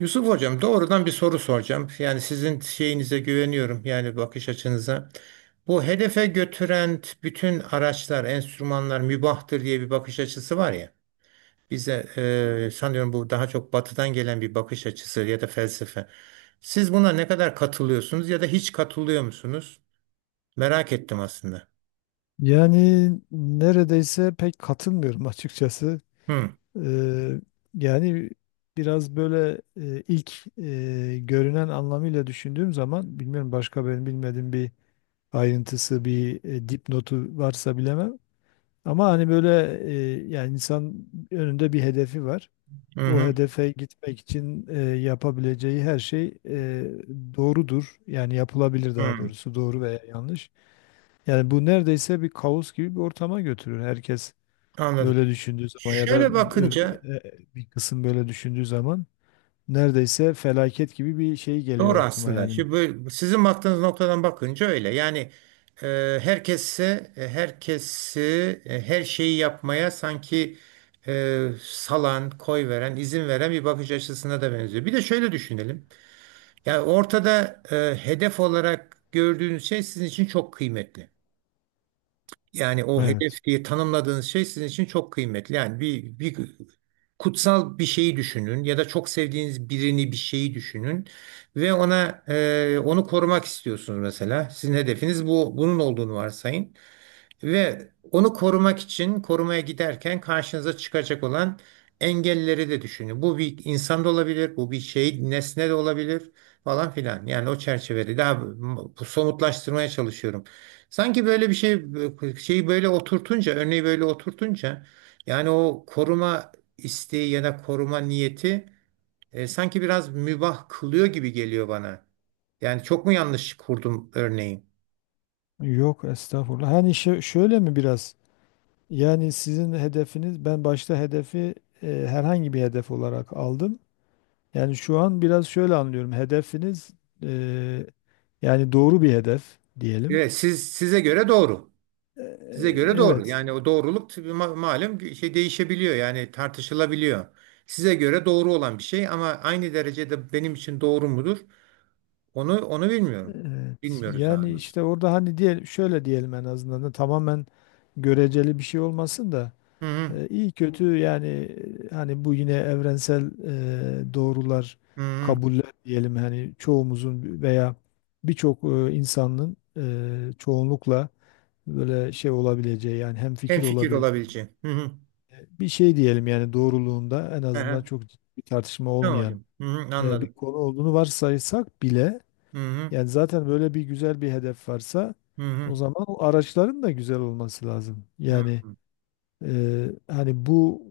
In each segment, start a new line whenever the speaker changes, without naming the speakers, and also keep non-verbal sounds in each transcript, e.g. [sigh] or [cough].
Yusuf Hocam doğrudan bir soru soracağım. Yani sizin şeyinize güveniyorum yani bakış açınıza. Bu hedefe götüren bütün araçlar, enstrümanlar mübahtır diye bir bakış açısı var ya. Bize sanıyorum bu daha çok batıdan gelen bir bakış açısı ya da felsefe. Siz buna ne kadar katılıyorsunuz ya da hiç katılıyor musunuz? Merak ettim aslında.
Yani neredeyse pek katılmıyorum açıkçası.
Hı,
Eee, yani biraz böyle ilk görünen anlamıyla düşündüğüm zaman bilmiyorum, başka benim bilmediğim bir ayrıntısı, bir dipnotu varsa bilemem. Ama hani böyle e, yani insan önünde bir hedefi var.
hı,
O
hı,
hedefe gitmek için yapabileceği her şey doğrudur. Yani yapılabilir, daha
hı.
doğrusu doğru veya yanlış. Yani bu neredeyse bir kaos gibi bir ortama götürür. Herkes
Anladım.
böyle düşündüğü zaman ya da
Şöyle
ö-
bakınca.
bir kısım böyle düşündüğü zaman neredeyse felaket gibi bir şey
Doğru
geliyor aklıma
aslında.
yani.
Şimdi sizin baktığınız noktadan bakınca öyle. Yani herkesi her şeyi yapmaya sanki salan, koy veren, izin veren bir bakış açısına da benziyor. Bir de şöyle düşünelim. Yani ortada hedef olarak gördüğünüz şey sizin için çok kıymetli. Yani o
Evet.
hedef diye tanımladığınız şey sizin için çok kıymetli. Yani bir kutsal bir şeyi düşünün ya da çok sevdiğiniz birini bir şeyi düşünün ve onu korumak istiyorsunuz mesela. Sizin hedefiniz bunun olduğunu varsayın. Ve onu korumak için korumaya giderken karşınıza çıkacak olan engelleri de düşünün. Bu bir insan da olabilir, bu bir şey, nesne de olabilir falan filan. Yani o çerçevede daha bu somutlaştırmaya çalışıyorum. Sanki böyle bir şey, şeyi böyle oturtunca, örneği böyle oturtunca, yani o koruma isteği ya da koruma niyeti sanki biraz mübah kılıyor gibi geliyor bana. Yani çok mu yanlış kurdum örneği?
Yok estağfurullah. Hani şöyle mi biraz? Yani sizin hedefiniz, ben başta hedefi herhangi bir hedef olarak aldım. Yani şu an biraz şöyle anlıyorum. Hedefiniz e, yani doğru bir hedef diyelim.
Evet, size göre doğru. Size göre doğru.
Evet.
Yani o doğruluk tabii malum bir şey değişebiliyor. Yani tartışılabiliyor. Size göre doğru olan bir şey ama aynı derecede benim için doğru mudur? Onu bilmiyorum.
Evet.
Bilmiyoruz daha
Yani
doğrusu.
işte orada hani diyelim, şöyle diyelim, en azından da tamamen göreceli bir şey olmasın da
Hı hı.
iyi kötü yani hani bu yine evrensel doğrular,
Hı hı.
kabuller diyelim, hani çoğumuzun veya birçok insanın çoğunlukla böyle şey olabileceği, yani hem
Hem
fikir
fikir
olabileceği
olabileceğim. Hı hı.
bir şey diyelim, yani doğruluğunda en
Hı
azından
hı.
çok ciddi bir tartışma
Tamam
olmayan
hocam. Hı hı.
bir
Anladım.
konu olduğunu varsaysak bile,
Hı hı.
yani zaten böyle bir güzel bir hedef varsa
Hı hı.
o zaman o araçların da güzel olması lazım.
Hı
Yani
hı.
hani bu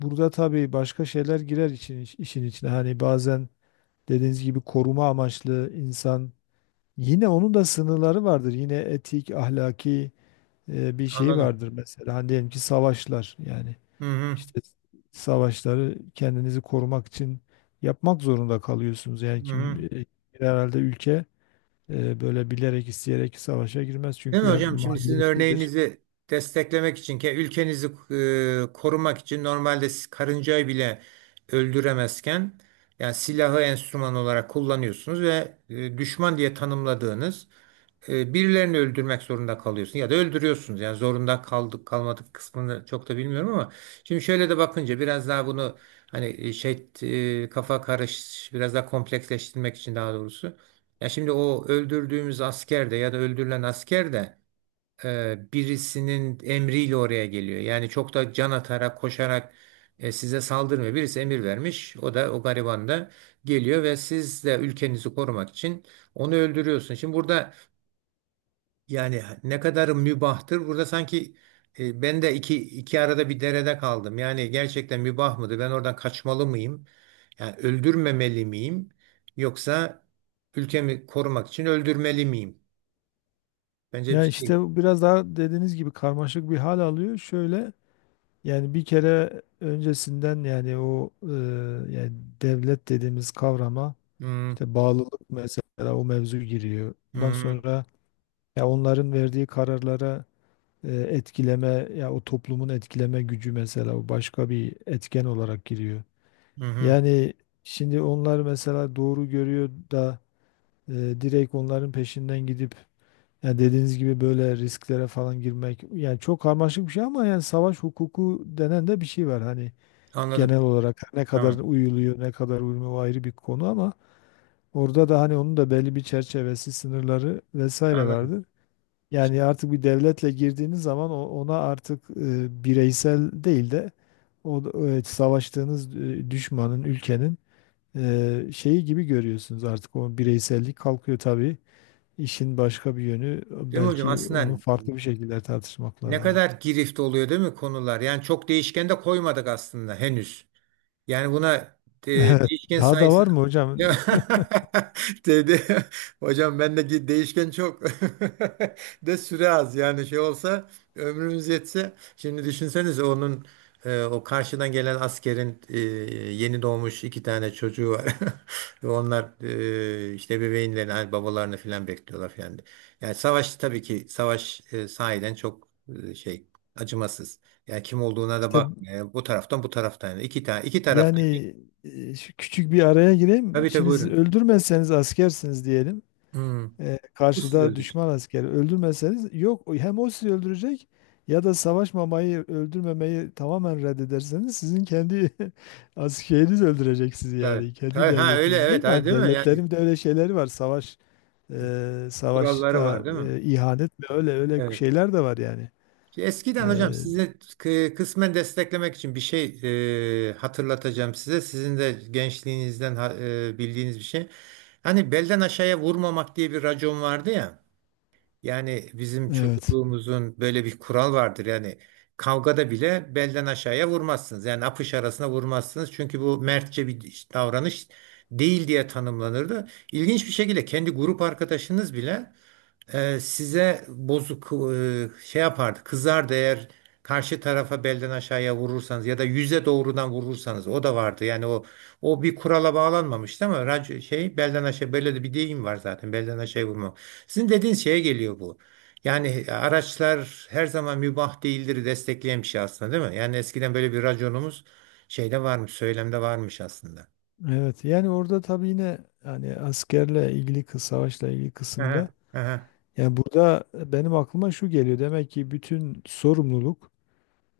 burada tabii başka şeyler girer için, işin içine. Hani bazen dediğiniz gibi koruma amaçlı, insan yine onun da sınırları vardır. Yine etik, ahlaki bir şey
Anladım.
vardır mesela. Hani diyelim ki savaşlar, yani
Hı hı.
işte savaşları kendinizi korumak için yapmak zorunda kalıyorsunuz. Yani
Hı hı.
kim herhalde ülke böyle bilerek isteyerek savaşa girmez,
Değil mi
çünkü hep
hocam? Şimdi sizin
maliyetlidir.
örneğinizi desteklemek için, ülkenizi korumak için normalde siz karıncayı bile öldüremezken yani silahı enstrüman olarak kullanıyorsunuz ve düşman diye tanımladığınız birilerini öldürmek zorunda kalıyorsunuz ya da öldürüyorsunuz. Yani zorunda kaldık kalmadık kısmını çok da bilmiyorum ama şimdi şöyle de bakınca biraz daha bunu hani şey kafa karış biraz daha kompleksleştirmek için daha doğrusu. Ya şimdi o öldürdüğümüz asker de ya da öldürülen asker de birisinin emriyle oraya geliyor. Yani çok da can atarak, koşarak size saldırmıyor. Birisi emir vermiş. O da o gariban da geliyor ve siz de ülkenizi korumak için onu öldürüyorsun. Şimdi burada yani ne kadar mübahtır? Burada sanki ben de iki arada bir derede kaldım. Yani gerçekten mübah mıdır? Ben oradan kaçmalı mıyım? Yani öldürmemeli miyim? Yoksa ülkemi korumak için öldürmeli miyim? Bence bir
Ya
şey.
işte bu biraz daha dediğiniz gibi karmaşık bir hal alıyor. Şöyle, yani bir kere öncesinden yani o yani devlet dediğimiz kavrama
Hmm,
işte bağlılık mesela, o mevzu giriyor. Ondan
hmm,
sonra ya onların verdiği kararlara etkileme, ya o toplumun etkileme gücü mesela, o başka bir etken olarak giriyor.
hı hı.
Yani şimdi onlar mesela doğru görüyor da E, direkt onların peşinden gidip, yani dediğiniz gibi böyle risklere falan girmek, yani çok karmaşık bir şey. Ama yani savaş hukuku denen de bir şey var hani,
Anladım.
genel olarak ne kadar
Tamam.
uyuluyor ne kadar uyulmuyor o ayrı bir konu, ama orada da hani onun da belli bir çerçevesi, sınırları vesaire
Anladım.
vardır. Yani artık bir devletle girdiğiniz zaman ona artık bireysel değil de o savaştığınız düşmanın, ülkenin şeyi gibi görüyorsunuz, artık o bireysellik kalkıyor tabii. İşin başka bir yönü,
Değil mi hocam?
belki onu
Aslında
farklı bir şekilde tartışmak
ne
lazım.
kadar
[laughs]
girift oluyor değil mi konular? Yani çok değişken de koymadık aslında henüz. Yani buna
Evet.
değişken
Daha da var
sayısını
mı
[laughs]
hocam?
Ya, dedi hocam bendeki değişken çok [laughs] de süre az yani şey olsa ömrümüz yetse şimdi düşünsenize onun o karşıdan gelen askerin yeni doğmuş iki tane çocuğu var [laughs] ve onlar işte bebeğinlerini hani babalarını falan bekliyorlar falan yani savaş tabii ki savaş sahiden çok şey acımasız. Ya kim olduğuna da
İşte
bakma. Ya. Bu taraftan bu taraftan. Yani. İki tane iki
yani
taraftaki.
şu küçük bir araya gireyim.
Tabii tabii
Şimdi siz
buyurun.
öldürmezseniz, askersiniz diyelim.
Hmm. Bu sizi
Karşıda
öldürecek.
düşman askeri öldürmezseniz, yok hem o sizi öldürecek ya da savaşmamayı, öldürmemeyi tamamen reddederseniz, sizin kendi [laughs] askeriniz öldürecek sizi,
Tabii.
yani kendi
Tabii, ha öyle
devletiniz, değil
evet
mi?
ha,
Hani
değil mi? Yani
devletlerin de öyle şeyleri var, savaş.
kuralları
Savaşta
var değil mi?
ihanet mi, öyle öyle
Evet.
şeyler de var yani. Ee,
Eskiden hocam size kısmen desteklemek için bir şey hatırlatacağım size. Sizin de gençliğinizden bildiğiniz bir şey. Hani belden aşağıya vurmamak diye bir racon vardı ya. Yani bizim
evet.
çocukluğumuzun böyle bir kural vardır. Yani kavgada bile belden aşağıya vurmazsınız. Yani apış arasına vurmazsınız. Çünkü bu mertçe bir davranış değil diye tanımlanırdı. İlginç bir şekilde kendi grup arkadaşınız bile size bozuk şey yapardı kızardı eğer karşı tarafa belden aşağıya vurursanız ya da yüze doğrudan vurursanız o da vardı yani o bir kurala bağlanmamıştı ama şey belden aşağı böyle de bir deyim var zaten belden aşağıya vurma. Sizin dediğiniz şeye geliyor bu. Yani araçlar her zaman mübah değildir, destekleyen bir şey aslında değil mi? Yani eskiden böyle bir raconumuz şeyde varmış, söylemde varmış aslında.
Evet. Yani orada tabii yine, yani askerle ilgili savaşla ilgili
Aha,
kısımda,
aha,
yani burada benim aklıma şu geliyor. Demek ki bütün sorumluluk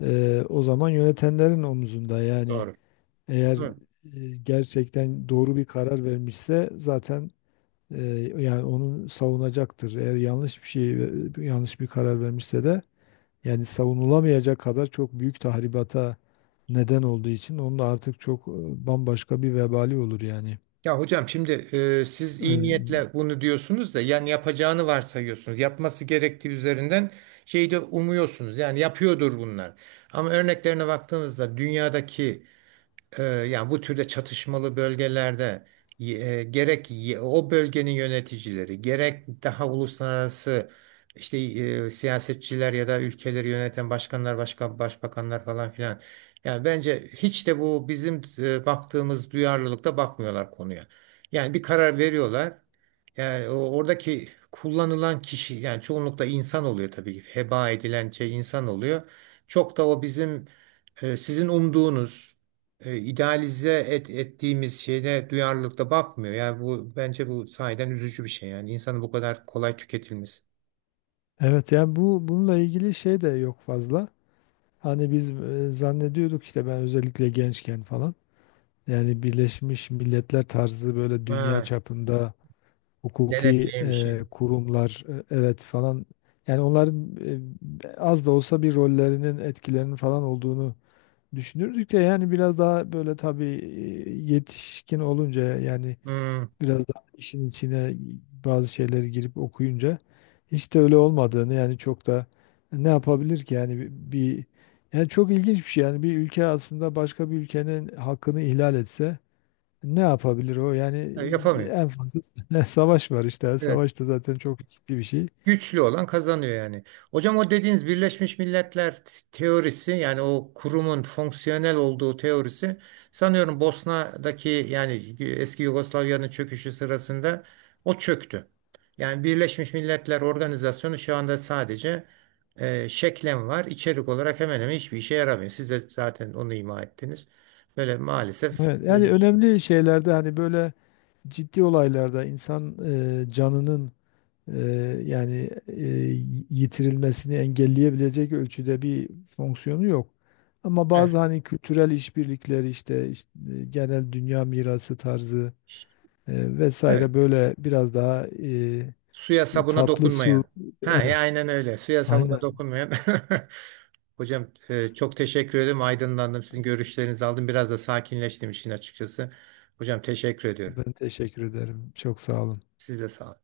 o zaman yönetenlerin omuzunda. Yani
doğru.
eğer gerçekten doğru bir karar vermişse zaten e, yani onu savunacaktır. Eğer yanlış bir karar vermişse de, yani savunulamayacak kadar çok büyük tahribata neden olduğu için, onun da artık çok bambaşka bir vebali olur yani.
Ya hocam şimdi siz
E,
iyi niyetle bunu diyorsunuz da yani yapacağını varsayıyorsunuz. Yapması gerektiği üzerinden şeyi de umuyorsunuz. Yani yapıyordur bunlar. Ama örneklerine baktığımızda dünyadaki yani bu türde çatışmalı bölgelerde gerek o bölgenin yöneticileri gerek daha uluslararası işte siyasetçiler ya da ülkeleri yöneten başkanlar, başka başbakanlar falan filan. Yani bence hiç de bu bizim baktığımız duyarlılıkta bakmıyorlar konuya. Yani bir karar veriyorlar. Yani oradaki kullanılan kişi yani çoğunlukla insan oluyor tabii ki. Heba edilen şey insan oluyor. Çok da o bizim sizin umduğunuz idealize ettiğimiz şeyine duyarlılıkta bakmıyor. Yani bu bence bu sahiden üzücü bir şey. Yani insanın bu kadar kolay tükletilmesi.
Evet, yani bu bununla ilgili şey de yok fazla. Hani biz zannediyorduk işte, ben özellikle gençken falan. Yani Birleşmiş Milletler tarzı böyle dünya
Ha,
çapında hukuki
denetleyen bir şey.
kurumlar evet falan. Yani onların az da olsa bir rollerinin, etkilerinin falan olduğunu düşünürdük de, yani biraz daha böyle tabii yetişkin olunca, yani
Hmm.
biraz daha işin içine bazı şeyleri girip okuyunca hiç de öyle olmadığını, yani çok da ne yapabilir ki yani yani çok ilginç bir şey, yani bir ülke aslında başka bir ülkenin hakkını ihlal etse ne yapabilir o yani?
Yapamıyor.
En fazla [laughs] savaş var işte. Yani
Evet.
savaş da zaten çok riskli bir şey.
Güçlü olan kazanıyor yani. Hocam o dediğiniz Birleşmiş Milletler teorisi yani o kurumun fonksiyonel olduğu teorisi sanıyorum Bosna'daki yani eski Yugoslavya'nın çöküşü sırasında o çöktü. Yani Birleşmiş Milletler Organizasyonu şu anda sadece şeklen var. İçerik olarak hemen hemen hiçbir işe yaramıyor. Siz de zaten onu ima ettiniz. Böyle maalesef
Evet,
böyle
yani
bir şey.
önemli şeylerde hani böyle ciddi olaylarda insan canının e, yani yitirilmesini engelleyebilecek ölçüde bir fonksiyonu yok. Ama
Evet.
bazı hani kültürel işbirlikleri işte, genel dünya mirası tarzı
Evet.
vesaire, böyle biraz daha
Suya sabuna
tatlı su.
dokunmayan. Ha
Evet,
ya aynen öyle. Suya
aynen.
sabuna dokunmayan. [laughs] Hocam çok teşekkür ederim. Aydınlandım. Sizin görüşlerinizi aldım. Biraz da sakinleştim işin açıkçası. Hocam teşekkür ediyorum.
Ben teşekkür ederim. Çok sağ olun.
Siz de sağ olun.